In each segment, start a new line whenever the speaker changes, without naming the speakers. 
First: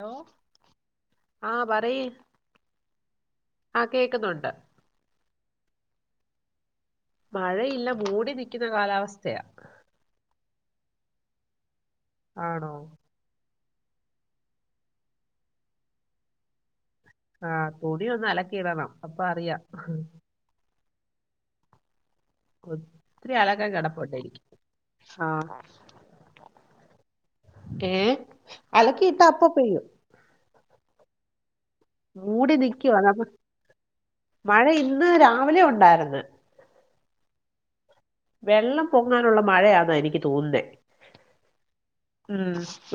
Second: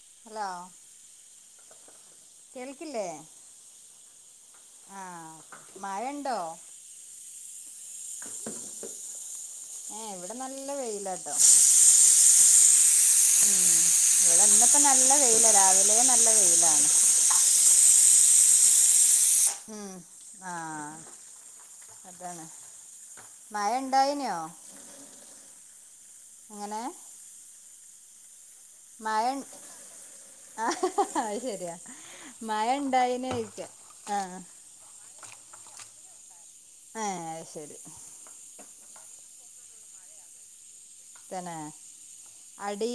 Hello ആഹ് പറയ്
കേൾക്കില്ലേ
ആഹ് കേക്കുന്നുണ്ട്
ആഹ് മഴണ്ടോ
മഴയില്ല മൂടി നിക്ക്ന്ന കാലാവസ്ഥയാ
ഏഹ് ഇവിടെ നല്ല വെയ്ലാട്ടോ
ആണോ
ഉം ഇവിടെ ഇന്ന്പ്പോ നല്ല വെയ്ലാ രാവിലേ നല്ല വെയിലാണ്
ആഹ് തുണി ഒന്ന് അലക്കിടണം
ഉം ആഹ് അതാണ്
ഒത്തിരി അലക്കാൻ കിടപ്പുണ്ട്
മഴണ്ടായ്ന്യോ
എനിക്ക് ആഹ്
ങ്ങെനെ
ഏഹ് അലക്കിയിട്ടാ
മയൺ
അപ്പൊ പെയ്യും
ആഹ് അത് ശെര്യാ
മൂടി നിക്കുവാ
ആഹ്
മഴ ഇന്ന് രാവിലെ ഉണ്ടാര്ന്ന്
ഏഹ് അത് ശെരി
വെള്ളം പൊങ്ങാനുള്ള മഴയാന്നാ എനിക്ക് തോന്ന്ന്നേ
തന്നേ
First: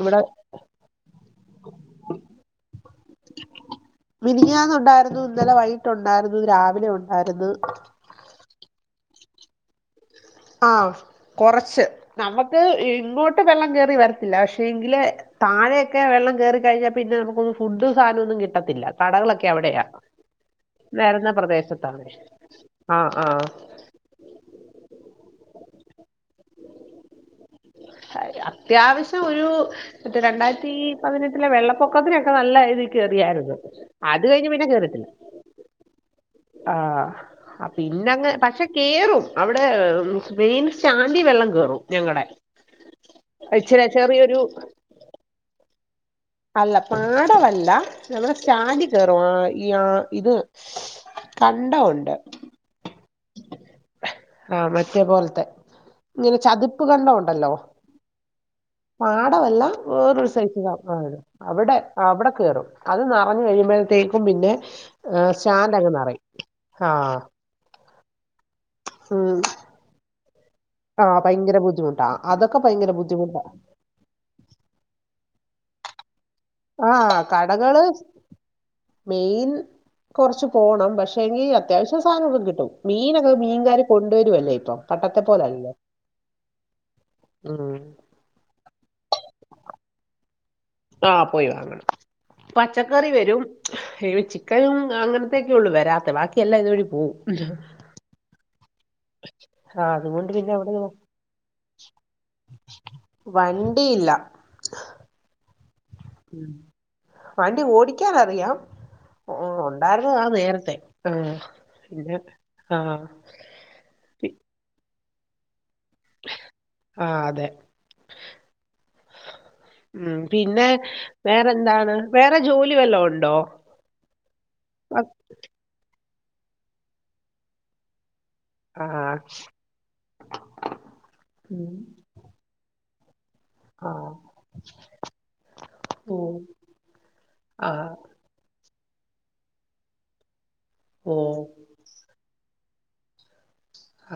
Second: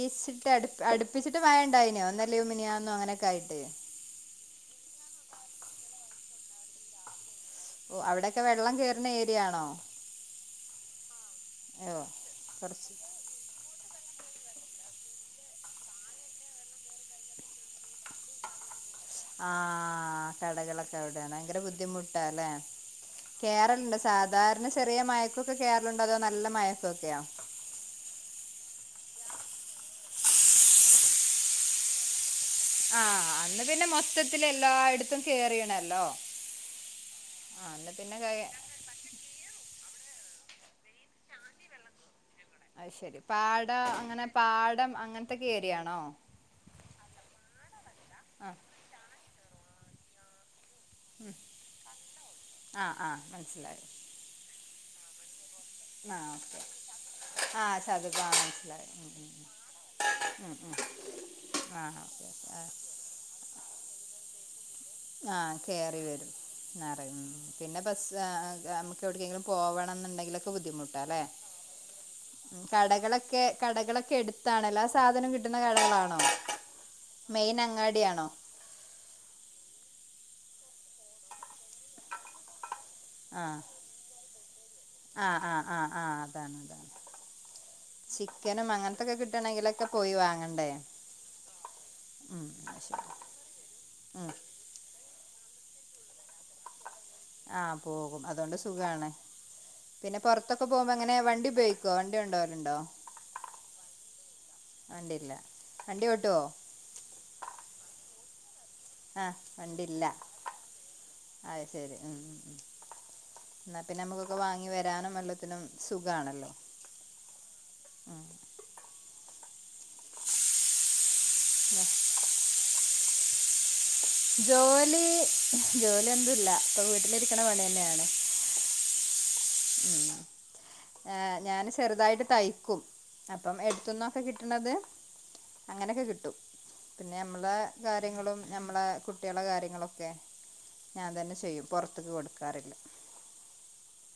ഇവിടെ
അട് അട്പ്പിച്ചിട്ട് മയണ്ടായ്ന്യോ ഇന്നലേം മിനിയാന്നും അങ്ങനൊക്കായ്ട്ട്
മിനിഞ്ഞാന്നുണ്ടായ്രുന്നു ഇന്നലെ വൈകിട്ടുണ്ടായ്ര്ന്നു രാവിലെ ഉണ്ടായ്ര്ന്ന്
ഓഹ് അവടെക്കെ വെള്ളം കേർണ ഏരിയാണോ?
ആഹ് കൊറച്ച്
അയ്യോ
നന്മക്ക്
കൊറച്ച്
ഇങ്ങോട്ട് വെള്ളം കേറി വരത്തില്ല പക്ഷെ എങ്കില് താഴെക്കെ വെള്ളം കേറിക്കഴിഞ്ഞാ പിന്നെ നമുക്ക് ഫുഡ് സാനൊന്നും കിട്ടത്തില്ല. കടകളൊക്കെ അവിടെയാ
ആഹ് കടകളൊക്കെ
വരുന്ന
അവടെയാണ് ഭയങ്കര
പ്രദേശത്താണ്
ബുദ്ധിമുട്ടാ ല്ലെ.
ആഹ് ആഹ്
കേറൽ സാധാരണ ചെറിയ മഴക്കൊക്കെ കേറല്ണ്ടോ അതോ നല്ല മഴക്കൊക്കെയോ?
അത്യാവശ്യം ഒരു മറ്റേ രണ്ടായിരത്തി പതിനെ ല്ല വെള്ളപ്പൊക്കത്തിനൊക്കെ നല്ല ഇത്
ആഹ്
കേറിയാരുന്നു.
അന്ന് പിന്നെ
അത്
മൊത്തത്തില്
കഴിഞ്ഞ് പിന്നെ കേറിട്ടില്ല.
എല്ലായിടത്തും കേറിയണല്ലോ
ആഹ് പിന്നെ ങ് പക്ഷെ കേറും അവടെ മെയിൻ സ്റ്റാൻഡിൽ വെള്ളം കേറും ഞങ്ങടെ
അഹ് ശരി പാട
ഇച്ചിരി
അങ്ങനെ
ചെറിയൊരു
പാടം അങ്ങൻത്തക്കെ ഏരിയാണോ?
അല്ല പാടമല്ല നമ്മൾ
ആഹ്
സ്റ്റാൻഡിൽ കേറും ആഹ് ഈ ആഹ് ഇത്
ഉം
കണ്ടവുണ്ട്
ആഹ് ആഹ് മൻസ്സിലായി
ആഹ് മറ്റേ പോൽത്തെ
ആഹ് ഓക്കെ ആഹ് ചതുക്ക മൻസ്സിലായി.
പാടമല്ലാ വേറൊരു സൈസ ആഹ് അവടെ
ആഹ് ഓക്കെ
അവടെ
ഓക്കെ
കേറും.
ആഹ്
അത് ന്നറഞ്ഞു ഒഴികുമ്പോഴത്തേക്കും പിന്നെ
ആഹ്
സ്റ്റാൻഡ് അങ്ങ്
കേറി
നിറയും
വരും
ആ
നെറയും പിന്നെ ബസ്സാഹാ മ
ഉം
എട്ക്കെങ്കിലും പോവണം ന്ന്ണ്ടെങ്കിലൊക്കെ ബുദ്ധിമുട്ടാ
ആ
ല്ലേ
ഭയങ്കര ബുദ്ധിമുട്ടാ അതൊക്കെ ഭയങ്കര ബുദ്ധിമുട്ടാ
കടകളൊക്കെ കടകളൊക്കെ എട് തണലാ സാധനം കിട്ടുന്ന കടകളാണോ?
ആഹ്
മെയിൻ
കടകള്
അങ്ങാടിയാണോ
മെയിൻ കൊർച്ച് പോണം പക്ഷെങ്കി അത്യാവശ്യ സാനൊക്കെ കിട്ടും. മീനൊക്കെ
ആഹ്
മീൻകാര് കൊണ്ടുവരുല്ലേ ഇപ്പം പണ്ടത്തെ
ആഹ് ആഹ്
പോലല്ലോ.
ആഹ് അതാണ് അതാണ്
ഉം
ചിക്കനും അങ്ങൻത്തൊക്കെ കിട്ടണെങ്കിലൊക്കെ പോയി വാങ്ങണ്ടേ?
അഹ് പോയി വാങ്ങണം
ഉം അത് ശരി
പച്ചക്കറി വരും
ഉം
ഹേവെചിക്ക് ലും അങ്ങൻത്തെക്കെ ഉള്ളൂ വെരാത്തേ ബാക്കിയെല്ലാം ഇതു വഴി പോവും.
ആഹ് പോകും അതുകൊണ്ട് സുഖാണ്.
ആഹ്
പിന്നെ
അതുകൊണ്ട്
പൊർത്തൊക്ക
അവിടെ
പോകുമ്പോ എങ്ങനെ വണ്ടി ഉപയോഗിക്കോ വണ്ടി കൊണ്ടോവല്ണ്ടോ?
വണ്ടി ഇല്ല
വണ്ടില്ല
ഉം വണ്ടി ഓടിക്കാൻ അറിയാം.
ആഹ് വണ്ടിയില്ല
ഒണ്ടായിരുന്നതാ നേരത്തെ ആഹ് പിന്നെ ആഹ്
ഇന്നാ പിന്നെ നമ്ക്കൊക്കെ വാങ്ങി വരാനും എല്ലത്തിനും സുഖാണല്ലോ
ആഹ് അതെ
ഉം.
ഉം പിന്നെ വേറെന്താണ് വേറെ ജോലി വല്ലോം ഒണ്ടോ?
ജോലി ജോലി ഒന്നുല്ല ഇപ്പോ വീട്ടില് ഇരിക്കണ പണി തന്നെയാണ്.
ആഹ്
ഉം ഏഹ് ഞാന്
ഉം
ചെർതായിട്ട് തയ്ക്കും. അപ്പം
ആഹ്
എട്ത്തുന്നൊക്കെ കിട്ടണത്? അങ്ങനെക്കെ കിട്ടും
ഉം
പിന്നെ നമ്മള
ആഹ്
കാര്യങ്ങളും ഞമ്മളെ കുട്ട്യേളെ കാര്യങ്ങളൊക്കെ ഞാൻ തന്നെ
ഓഹ്
ചെയ്യും പൊർത്ത്ക്ക് കൊട്ക്കാറില്ല.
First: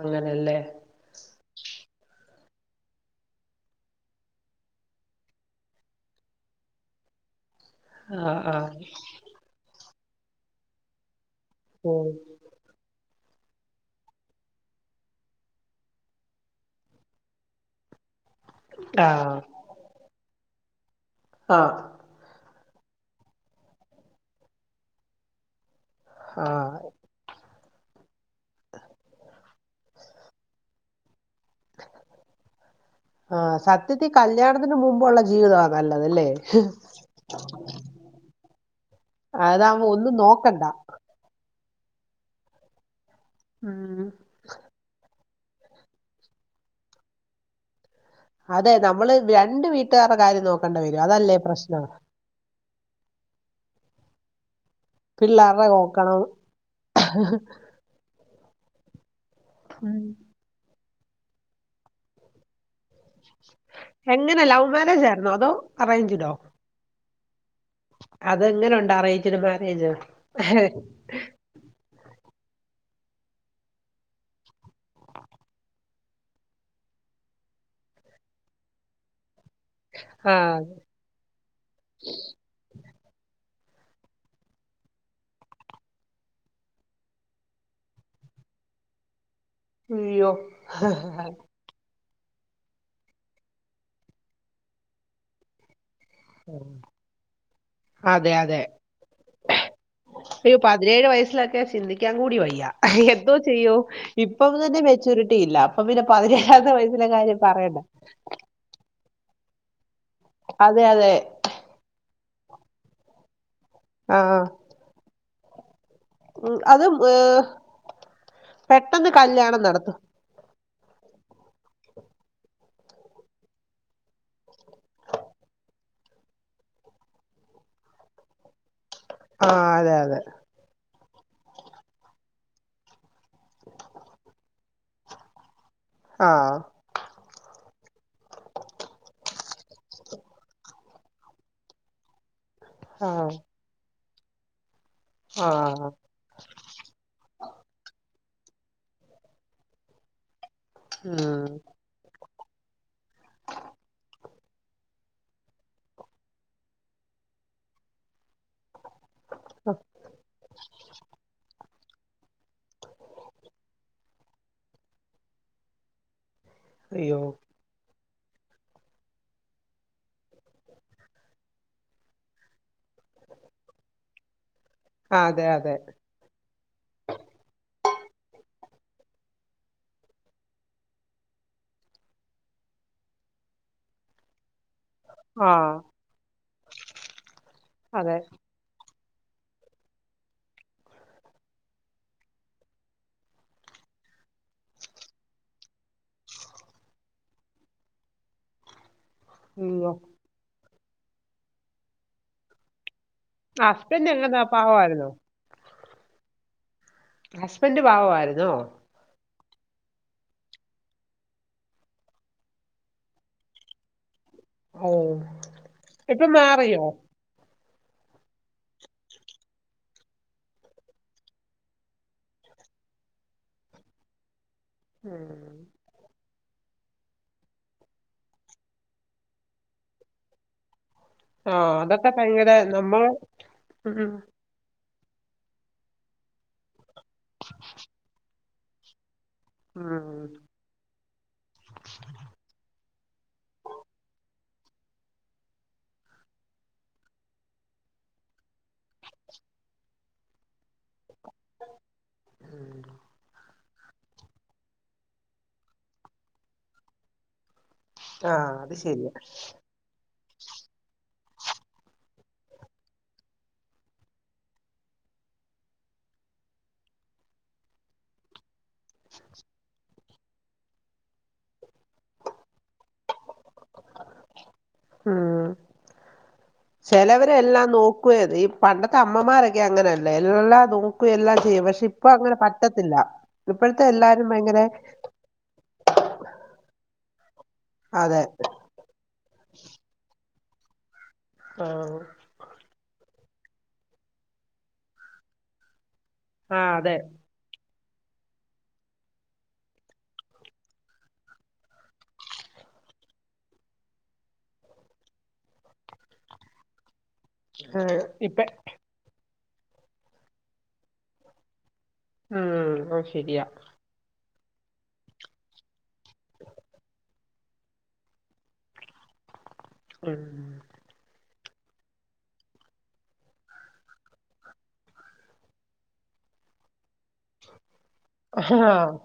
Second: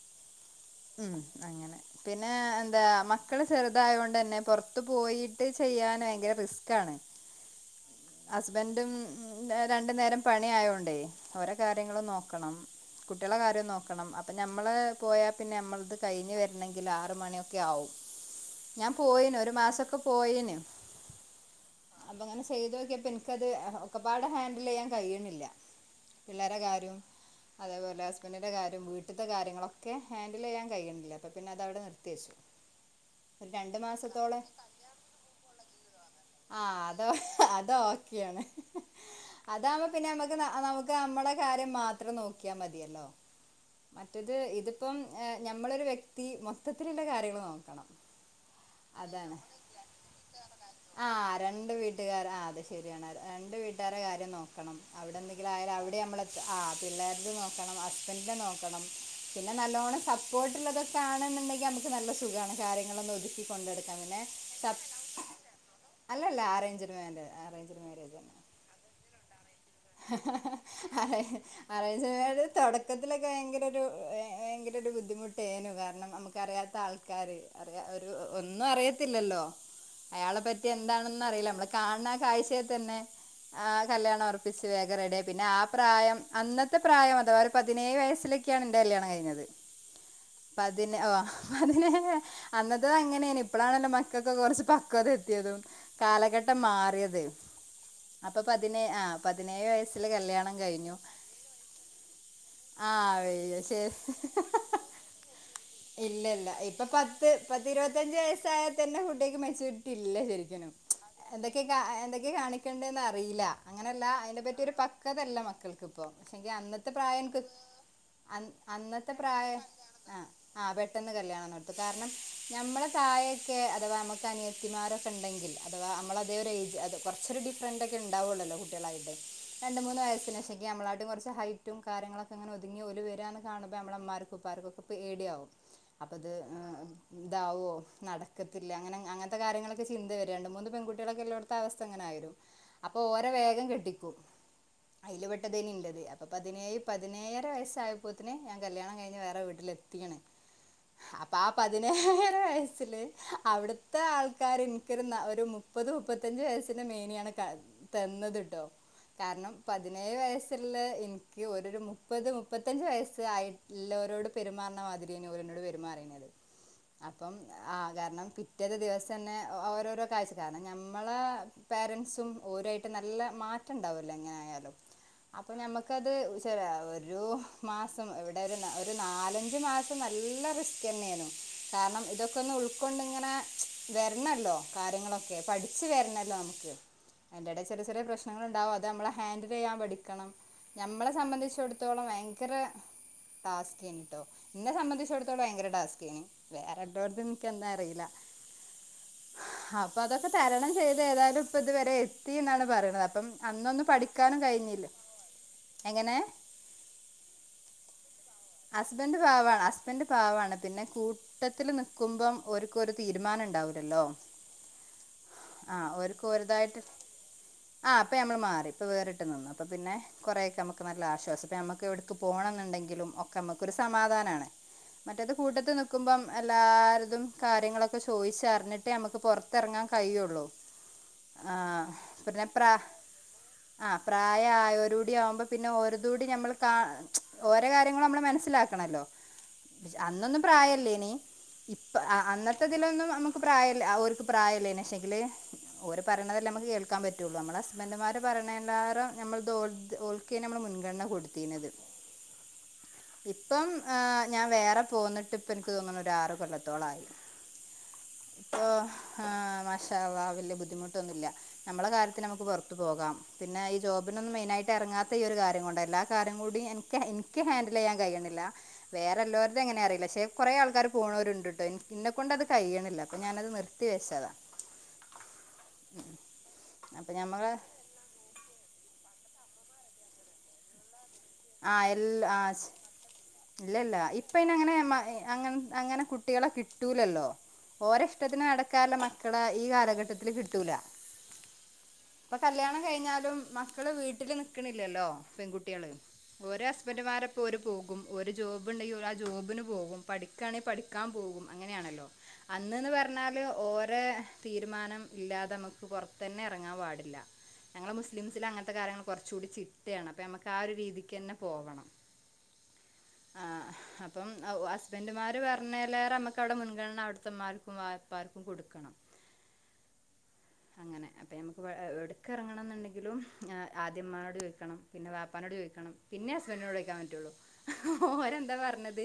അങ്ങനെല്ലേ?
ഉം അങ്ങനെ പിന്നെ എന്താ മക്കള് ചെർതായോണ്ട് ന്നെ പൊർത്ത് പോയിട്ട് ചെയ്യാന് ഭയങ്കര റിസ്കാണ്.
ആഹ് ആഹ്
ഹസ്ബന്റും രണ്ട് നേരം പണി ആയോണ്ടേ ഓരെ കാര്യങ്ങളും
ഓഹ്
നോക്കണം. കുട്ട്യള കാര്യം നോക്കണം അപ്പൊ ഞമ്മള് പോയ പിന്നെ നമ്മൾത് കഴിഞ്ഞ് വരണങ്കിൽ ആറ് മണിയൊക്കെ ആവും. ഞാൻ പോയിനു
ആഹ്
ഒരു മാസൊക്ക പോയിനു
ആഹ്
അപ്പ അങ്ങനെ സെയ്തു നോക്കിയപ്പം എനിക്കത് ഒക്കെപാടെ ഹാൻഡിലെയ്യാൻ കഴിയുന്നില്ല പിള്ളേരെ
ആഹ്
കാര്യവും അതേപോലെ ഹസ്ബൻഡിന്റെ കാര്യവും വീട്ടിത്തെ കാര്യങ്ങളൊക്കെ ഹാൻഡിലെയ്യാൻ കഴിയുന്നില്ല അപ്പം പിന്ന അത് അവിടെ നിർത്തിവച്ചു
ആ
ഒരു രണ്ടു
സത്യത്തി
മാസത്തോളം
കല്യാണത്തിന് മുമ്പുള്ള ജീവിതമാ നല്ലതല്ലേ
ആഹ് അതോ അതോ കിയാണേ
അതാവുമ്പോ
അതാവുമ്പം പിന്നെ
ഒന്നും
ഞമക്ക്
നോക്കണ്ട
നമുക്ക് നമ്മളെ കാര്യം മാത്രം നോക്കിയാൽ മതിയല്ലോ
ഉം
ഇത് ഇതിപ്പം ഞമ്മളൊരു വ്യക്തി മൊത്തത്തിലുള്ള കാര്യങ്ങള് നോക്കണം
അതെ നമ്മള്
അതാണ്
രണ്ട് വീട്ടുകാരടെ കാര്യം നോക്കണ്ടി വരും അതല്ലേ പ്രശ്നാ
ക്കാറാത് ശരിയാണ് രണ്ട് വീട്ടുകാരെ കാര്യം നോക്കണം അവിടെ എന്തെങ്കിലും
പിള്ളേരുടെ
ആയാലും
നോക്കണം
അവിടന്നിങ്ങള് ആ യാ അവിടെ നമ്മള് ആഹ് പിള്ളേരുത് നോക്കണം ഹസ്ബൻഡ്നെ നോക്കണം പിന്നെ
ഉം.
നല്ലോണ്ണം സപ്പോർട്ട് ള്ളതൊക്കെ ആണെന്നുണ്ടെങ്കിൽ ഞമുക്ക് നല്ല സുഖാണ് കാര്യങ്ങളൊന്നും ഒതുക്കി കി കൊണ്ടൊടുക്കാൻ പിന്നെ
എങ്ങനെ ലവ്
സം
മാരേജ് ആയിരുന്നോ അതോ അറേഞ്ച്ഡോ
അല്ലല്ല അറേഞ്ച്ട്മേന്റാ
അതെങ്ങനെ ഒണ്ട് അറേജ്ട് മ്യാരേജ്
ആ ഹേ ഹേ അറേൻജ്മേര് തൊടക്കത്തിലൊക്കെ ഭയങ്കര ഒരു ഭയങ്കര ഒരു ബുദ്ധിമുട്ടേനു കാരണം നമുക്ക് ക്കറിയാത്ത ആൾക്കാര് അറിയ ഒരു ഒന്നും അറിയത്തില്ലല്ലോ
ആ
അയാളെ പറ്റി എന്താണെന്ന് അറിയില്ല ഞമ്മള് കാണാ കാഴ്ചേ തന്നെ ആഹ് കല്യാണം ഒറ പ്പിച്ച് വേഗം റെഡിയായി പിന്നെ ആഹ് പ്രായം അന്നത്തെ പ്രായം അഥവാ ഒരു പതിനേഴ് വയസ്സിലൊക്കെയാണ് എന്റെ കല്യാണം കഴിഞ്ഞത്
അയ്യോ
പതിന് ഓ ആഹ് അതിനെ അന്നത് അങ്ങനെയേന് ഇപ്പഴാണല്ലോ മക്കകൊക്കെ കൊറച്ച് പക്വത എത്തിയതും കാലഘട്ടം മാറിയത്
അതെ
അപ്പ
അതെ
പതിന് ആഹ്
അയ്യോ പതിനേഴ് വയസ്സിലൊക്കെത്തിയാൽ ചിന്തിക്കാൻ കൂടി വയ്യ എന്തോ
ആഹ്
ചെയ്യും
ശരി
ഇപ്പം തന്നെ മെച്ചൂരിറ്റി ഇല്ല അപ്പം പിന്നെ
ഇല്ല ഇല്ല
പതിനേഴാമത്തെ വയസ്സിലെ കാര്യം പറയണ്ട
ഈ പ്രായത്തിൽ തന്നെ കുട്ടികൾക്ക് മെച്ചൂരിറ്റി ഇല്ല ശരിക്കും എ
അതെ അതെ
എന്തൊക്കെ കാണിക്കേണ്ടതെന്ന് അറിയില്ല അങ്ങനെയല്ല
ആ
അതിനെ പറ്റി ഒരു പക്വതല്ല മക്കൾക്ക് ഇപ്പം എനിക്
ഉം,
അന്നത്തെ
അതും
പ്രായം
ഏഹ്, പെട്ടെന്ന്
അന്നത്തെ
കല്യാണം
പ്രായം
നടത്തും
ആ ആ പെട്ടെന്ന് കല്ല്യാണം നടത്തും കാരണം നമ്മളെ തായൊക്കെ അഥവാ നമുക്ക് അനിയ ചേച്ചിമാരൊക്കെ ഉണ്ടെങ്കിൽ അഥവാ നമ്മളതേ ഒരു ഏജ് കുറച്ചൊരു ഡിഫ്രറന്റ ഒക്കെ ഉണ്ടാവുള്ളല്ലോ കുട്ടികളായിട്ട്
ആ
രണ്ട്
അതെ
മൂന്ന്
അതെ
വയസ്സിനു പക്ഷെങ്കിൾ നമ്മള കാട്ടും കുറച്ച് ഹൈറ്റ് മറ്റും കാര്യങ്ങളൊങ്ങനെ ഒതുങ്ങി ഓല് വരാന്ന് കാണുമ്പോൾ നമ്മ ഉമ്മാർക്കും പേടിയാവും അപ്പൊ അത്
ആ
ഇതാവോ. നടക്കത്തില്ല. അങ്ങനെ അങ്ങനത്തെ കാര്യങ്ങളൊക്കെ ചിന്തവരുവാണ് രണ്ട് മൂന്ന് പെൺകുട്ടികളൊക്കെ ഉള്ളോടത്ത് അവസ്ഥ അങ്ങനെ ആകും അപ്പൊ
ആ
ഓരേ വേഗം കെട്ടിക്കും അതില്
ആ
പെട്ടതായിരുന്നു എന്റത് പതിനേഴ് പതിനേഴര വയസ്സായപ്പോത്തിന് ഞാൻ കല്യാണം കഴിഞ്ഞ് വേറെ വീട്ടിലെത്തിക്കണ് ആ
ഉം
പതി ഹ്ഹ്ഹ് അവിടുത്തെ ആൾക്കാർ എനിക്കൊരു മുപ്പത് മുപ്പ പതിനഞ്ച് വയസ്സിന്റെ മേലയാണ് തന്നത് കാരണം പതിനേഴ് വയസ്സുള്ള എനിക്ക് മുപ്പത് മുപ്പത്തഞ്ച് വയസ്സ് ആയിട്ടുള്ളവരോട് പെരുമാറുന്ന മാതിരിയാണ് ഓര് എന്നോട് പെരുമാറിയത്
അയ്യോ
അപ്പം ആ കാരണം പിറ്റേത് ദിവസം തന്നെ ഓരോരോ കാഴ്ച കാരണം ഞമ്മള പേരന്റ്സും ഓരായിട്ട് നല്ല മാറ്റം ഉണ്ടാവല്ലോ എങ്ങനെ ആയാലും
അതെ
അപ്പൊ
അതെ
നമ്മുക്കത് ചില ഒരു മാസം ഇവിടെ ഒരു ഒരു നാലഞ്ച് മാസം നല്ല റിസ്ക് തന്നെയാണ് കാരണം ഇതൊക്കെ ഒന്ന് ഉൾക്കൊണ്ടിങ്ങനെ വരണല്ലോ കാര്യങ്ങളൊക്കെ ഒക്കെ
ആ
പഠിച്ചു വരണല്ലോ നമുക്ക് അതിന്റെ ചെറിയ ചെറിയ
അതെ
പ്രശ്നം ങ്ങളുണ്ടാവും അത് നമ്മള് ഹാൻഡിൽ ചെയ്യാൻ പഠിക്കണം ഞമ്മളെ സംബന്ധിച്ചടത്തോളം ഭയങ്കര ടാസ്ക് എന്തോ എന്നെ സംബന്ധിച്ചിടത്തോളം ഭയങ്കര ടാസ്കാണ് വേറെ ളോരെതൊന്നും എനിക്ക് എന്താ അറിയില്ല
[inaudible] അയ്യോ
അപ്പൊ അതൊക്കെ തരണം ചെയ്ത് ഏതായാലും ഇപ്പ ഇതുവരെ എത്തിന്നാണ് പറയണത് അപ്പം. അന്നൊന്നും
ഹസ്ബൻഡ്
പഠിക്കാനും
എങ്ങനാ
കഴിഞ്ഞില്ല.
പാവമായിരുന്നോ
എങ്ങനെ
ഹസ്ബൻഡ് പാവമായിരുന്നോ
ഹസ്ബൻഡ് പാവാണ്. ഹസ്ബൻ് പാവാണ്. പിന്നെ കൂ ട്ടത്തില് നിക്കുമ്പം ഓര്ക്കൊരു തീരുമാനം ണ്ടാവില്ലല്ലോ
ഓ
ആഹ്
ഇപ്പൊ
ഓര്ക്ക് ഓരുതായിട്ട്
മാറിയോ
ആഹ് പ്പം നമ്മൾ മാറി. ഇപ്പൊ വേറിട്ട് നിന്നു. അപ്പൊ പിന്നെ കുറെക്കെ നമുക്ക് നല്ല ആശ്വാസം. പിന്നെ നമുക്ക് എവിടെങ്കിലും പോണംന്നുണ്ടെങ്കിലും ഒ ക്കെ നമുക്കൊരു സമാധാനാണ്. മറ്റേത്
ഉം
കൂട്ടത്ത്നി ക്കുമ്പം എല്ലാര്തും കാര്യങ്ങളൊക്കെ ചോയിച്ചറിഞ്ഞിട്ടേ നമുക്ക് പുറത്തറങ്ങാൻ കഴിയുള്ളൂ.
[inaudible]
ആഹ്
അതൊക്കെ
പിന്നെ
ഭയങ്കര
പ്ര
നമ്മൾ
ആഹ്
ഉം
പ്രായ ആയോരൂടി ആഉമ്പ പിന്നെ ഓരതൂടി നമ്മൾ കാ ഓരെ കാര്യങ്ങളും നമ്മൾ മനസ്സിലാക്കണല്ലോ
ഉം
അന്നൊന്നും പ്രായല്ലേനി ഇപ്പ ആഹ് അന്നത്തെ ഇതിലൊന്നും നമുക്ക് പ്രായല്ല ഓര്ക്ക് പ്രായല്ലേനി ക്ഷെങ്കില് ഓര് പറയണതെല്ലേ നമുക്ക് കേൾക്കാൻ പറ്റുള്ളൂ. നമ്മള ഹസ്ബൻഡ്മാര് പറയണേലാറെ നമ്മൾത് ഓൽത് ഓൽ ക്കെ നമ്മള് മുൻഗണന കൊടുതീനത്
ഉം
ഇപ്പം ഏഹ് ഞാൻ വേറെ പോന്നിട്ട് ഇപ്പൻക്ക് തോന്നണ ഒരു ആറ് കൊല്ലത്തോളായി
ആ
പ്പോ
അത് ശരിയാ
ആഹ് മാഷ് ഷാ അള്ളാഹ് വല്യ ബുദ്ധിമുട്ടൊന്നുംല്ല. നമ്മുടെ കാര്യത്തിന് നമുക്ക് പുറത്തു പോകാം പിന്നെ ഈ ജോബിനൊന്നും മെയിന് ആയി ഇറങ്ങാത്ത ഈ ഒരു കാര്യം കൊണ്ടാ എല്ലാ കാര്യം കൂടി എനിക്ക് എനിക്ക് ഹാൻഡിൽയ്യാൻ കയ്യ്ണില്ല വേറെ എല്ലോര്തെ എങ്ങനെ അറിയില്ല. പക്ഷെ കുറെ ആൾക്കാര് പോണോരുണ്ട്ട്ടോ ഇൻ ന്നെ കൊണ്ട് അത് കയ്യ്ണില്ല. അപ്പൊ ഞാനത് നിർ ക്കേശതാ
ഉം
അപ്പോൾ
ചിലവരെ
നമ്മൾ
എല്ലാം നോ ക്ക്ഏറി പണ്ടത്തെ അമ്മമാരൊക്കെ അങ്ങനെല്ല എല്ലാം നൂക്കു എല്ലാം ഏഹ്
ആ
വക്ഷെ ഇപ്പൊ
എല്ലാ
അങ്ങനെ
ആ
പറ്റത്തില്ല
ഇല്ല
ഇപ്പോഴത്തെ
ഇല്ല
എല്ലാരും
ഇപ്പ
ഭയങ്കര
അയ്നങ്ങനെ മ അങ്ങൻ അങ്ങനെ കുട്ടികളെ കിട്ടൂലല്ലോ
അതെ
ഓരഷ്ടത്തിന് നടക്കാല്ല മക്കളെ ഈ കാലഘട്ടത്തില് കിട്ടൂല
ആഹ്
പ്പൊ കല്യാണം കഴിഞ്ഞാലും മക്കള് വീട്ടില് നക്ണില്ലല്ലോ പെൺകുട്ട്യേള് ഓരോ
ആഹ് അതെ
ഹസ്ബൻഡുമാരെപ്പോ ഓര് പോകും ഒരു ജോബ്ണ്ടെങ്കിൽ ഓല് ആ ജോബിന് പോകും പഠിക്കാണെങ്കി പഠിക്കാൻ പോകും അങ്ങനെയാണല്ലോ അന്ന്ന്ന് പറഞ്ഞാല് ഓരെ തീരുമാനം ഇല്ലാതെ നമുക്ക് പുറത്തന്നെ ഇറങ്ങാൻ പാടില്ല ഞങ്ങളെ
ഏഹ് ഇപ്പ
മുസ്ലിംസില് അങ്ങൻത്തെ കാര്യങ്ങൾ കുറച്ചുടി ചിട്ടയാണ് അപ്പൊ നമ്മുക്ക് ആ ഒരു രീതിക്ക്ന്നെ പോകണം
ഉം ഓഹ് ശരിയാ
അപ്പം ഔ ഹസ്ബൻഡുമാര് പറഞ്ഞലേറെ നമുക്ക് അവിടെ മുൻഗണന അവിടുത്തെമാർക്കും വാ പ്പാര്ക്കും കൊടുക്കണം
ഉം
അങ്ങനെ അപ്പം
[inaudible]
നമുക്ക് വെ എഹ് എട്ക്കറങ്ങണംന്ന്ണ്ടെങ്കിലും ഏഹ് ആദ്യമ്മാനോട് ചോയ്ക്കണം പിന്നെ വാപ്പനോട് ചോയ്ക്കണം പിന്നെ ഹസ്ബൻഡിനോടൊയ്ക്കാൻ പറ്റുള്ളൂ ഓരെന്താ
ആഹ്
പറഞ്ഞത്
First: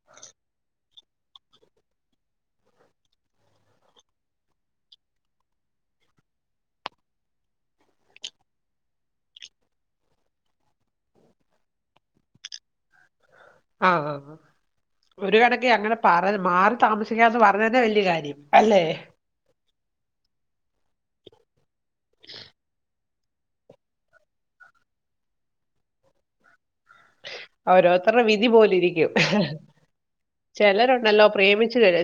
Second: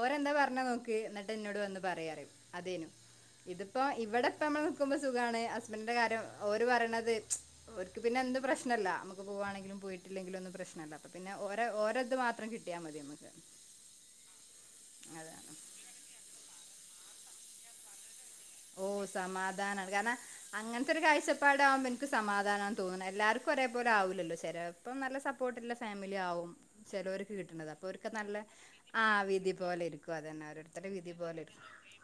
ഓരെന്താ പറഞ്ഞാ നോക്ക് എന്നിട്ട് എന്നോട് വന്ന് പറീ അറി അതേനു ഇതിപ്പോ ഇവിടെപ്പ നമ്മൾ നക്കുമ്പോ സുഖാണ് ഹസ്ബൻഡിന്റെ കാര്യം ഓര് പറയണത് ഒര്ക് പിന്നെ എന്തും പ്രശ്നമല്ല നമുക്ക് പോവാണെങ്കിലും പോയിട്ടില്ലെങ്കിലും ഒന്നു പ്രശ്നല്ല പിന്നെ ഓരെ ഓരെ ഇത് മാത്രം കിട്ടിയാ മതി നമക്ക്
ആഹ് ആഹ് ആഹ് ഒരു
അതാണ്
കണക്ക് അങ്ങനെ പാറൽ മാറി താമസിക്കാന്ന് പറഞ്ഞന്നെ വല്യ കാര്യം അല്ലേ
സമാധാനണ് കാരണം അങ്ങൻത്തെ ഒരു കാഴ്ചപ്പാട ആഉമ്പോ ഇൻക്ക് സമാധാന തോന്നുണെ എല്ലാര് ക്കൊരേ പോലെ ആവൂലല്ലോ ചെലേപ്പം നല്ല സപ്പോർട്ടില്ല ഫാമിലി ആവും ചെലോര്ക്ക് കിട്ട്ണതാഅപ്പോര്ക്ക്
ഓരോരുത്തരുടെ
അത്‌നല്ല
വിധി പോലിരിക്കും
ആഹ് വിധി പോലെ ഇരിക്കും അതന്നെ ഓരോരുത്തര്‌ടെവിധി പോല ഇരി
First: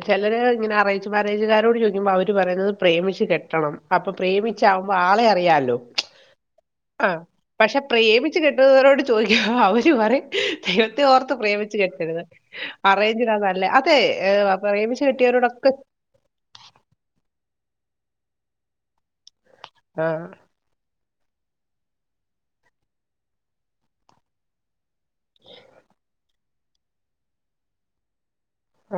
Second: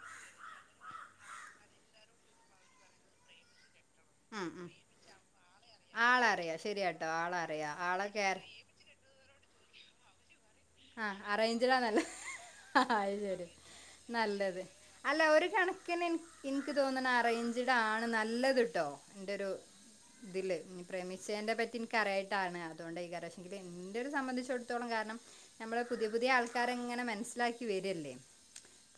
ചെലര് ഇങ്ങനെ അറയ്ഞ്ച് മേരേജ് കാരോട് ചോയിക്കുമ്പോ അവര് പറയുന്നത് പ്രേമിച്ച് കെട്ടണം അപ്പൊ
ഉം ഉം
പ്രേമിച്ചാവുമ്പോ ആളെ അറിയാലോ
ആളറിയാ ശരിയാട്ടോ
ആഹ്
ആളറിയാ
പക്ഷെ
ആളെ
പ്രേമിച്ച്
ക്യാര
കെ വരോട് ചോയിക്കും അവര് പറിം ദൈവത്തെ
ആ
ഓർത്ത് പ്രേമിച്ച്
അറേഞ്ച്ഡാ നല്ല
കെട്ടരുത്
അത്
അറേഞ്ചിനാ
ശരി
നല്ലേ അതെ പ്രേമിച്ച് കെട്ടിയവരോടൊക്ക
ക്കിനിന് ഇന്ക്ക് തോന്ന്ണ് അറയ്ഞ്ച്ഡ് ആണ് നല്ലത് ട്ടോ ഇന്റെ ഒരു
ആഹ്
തില് പ്രേമിച്ചേന്റെപറ്റി ഇന്ക്ക്‌ അറിയായിട്ടാണ് അതുകൊണ്ട അയ്ക്കാരം പക്ഷേ ഇന്റെ ഒരു സംബന്ധിച്ചിടത്തോളം കാരണം നമ്മള് പുതിയ പുതിയ ആൾക്കാരങ്ങനെ മനസ്സ്ലാക്കി വരല്ലേ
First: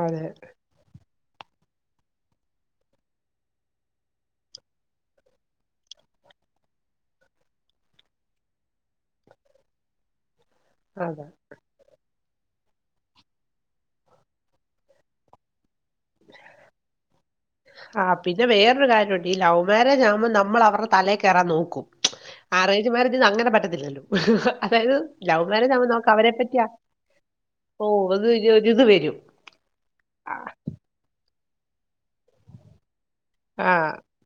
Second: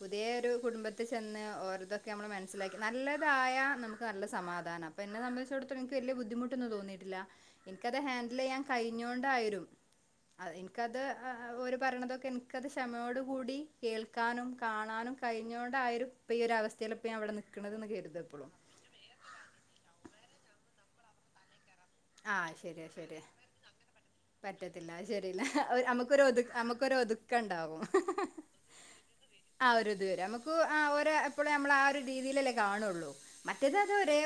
അതെ
കുടുംബ ത്ത് ചെന്ന് ഓരതൊക്കെ നമ്മൾ മനസ്സ്ലാക്കി നല്ലതായ നമുക്ക് നല്ല സമാധാനം ഇപ്പം ഇന്നെ സമ്മന്തിച്ചോട് എനിക്ക് വല്ല്യ ബുദ്ധിമുട്ടൊന്നും തോന്നിട്ടില്ല ഇന്ക്കത് ഹാൻഡിലിയ്യാൻ കഴിഞ്ഞൊണ്ടായിരും അ ഇന്ക്കത്
അതെ
ഓരു പറിണതൊക്കെ എനിക്കത് ക്ഷമയോടു കൂടി കേൾക്കാനും കാണാനും കഴിഞ്ഞോണ്ടായിരും ഇപ്പ ഈ ഒര് അവസ്തേൽ ഇപ്പ ഞാൻ ഇവടെ നി
ആഹ് പിന്നെ വേറൊരു കാര്യംണ്ട് ഈ ലൗമാരേജ് ആവുമ്പോ നമ്മൾ അവർടെ തലേ കേറാ നോക്കും
ആഹ് ശരിയാ
അറേഞ്ച്
ശരിയാ
മേരേജിൻ അങ്ങന പറ്റത്തില്ലല്ലോ
പറ്റത്തില്ല
അതായത്
അത്
ലൗ മേരേജ് ആവുമ്പോ നമ്മക്ക്അവരെ പറ്റി
ക്കണ്ടാവും
[unintelligible] വരും
ആഹ് ഒര് ഇത് വരും ഞമ്മക്ക് ആ ഓരേ എപ്പളും ഞമ്മളാ ആ ഒരു രീതിലല്ലേ കാണാള്ളൂ
ആ
മറ്റേത് അത് ഒരേ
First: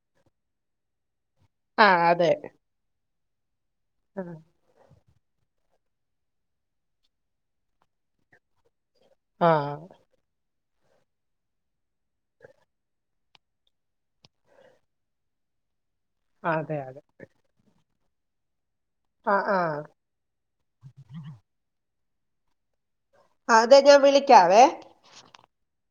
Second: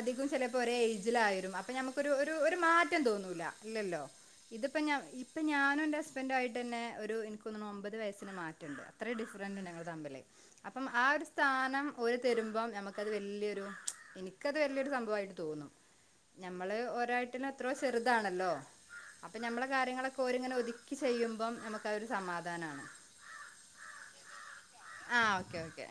അധിക്കും ചലേപ്പോ ഒരേ ഏജിലായിരും അപ്പൊ
ആ,
നമ്മുക്കൊരു ഒരു ഒരു മാറ്റ റ്റ തോന്നൂല ഇല്ലല്ലോ
ആഹ്
ഇത്പ്പ ഞാ ഇപ്പ ഞാനും എന്റെ ഹസ്ബൻഡും ആയിട്ടന്നെ ഒരു എനിക്ക് തോന്ന്ണു ഒമ്പത് വയസ്സിൻ മാറ്റണ്ട് അത്ര ഡി
ആ,
ഡിഫ്റെന്റ്ണ്ട് ഞങ്ങൾ തമ്മിൽ അപ്പം ആ ഒരു സ്ഥാനം ഓര് തരുബം നമക്കത് വല്യൊരു എനിക്കത് വല്ല്യരു സംഭവായിട്ട് തോന്നും ഞമ്മള്
അതെ അതെ
ഒരാട്ടിലും എത്രോ ചെറ്താണല്ലോ
ആ
അപ്പ ഞമ്മള
ആ
കാര്യങ്ങളൊക്കെ ഓരിങ്ങനെ ഒ ക്കി ചെയ്യുമ്പം നമുക്ക് അഒര് സമാധാനാൺ
ആഹ് അതെ ഞാ വിളിക്കാവേ
ആഹ് ഓക്കെ ഓക്കെ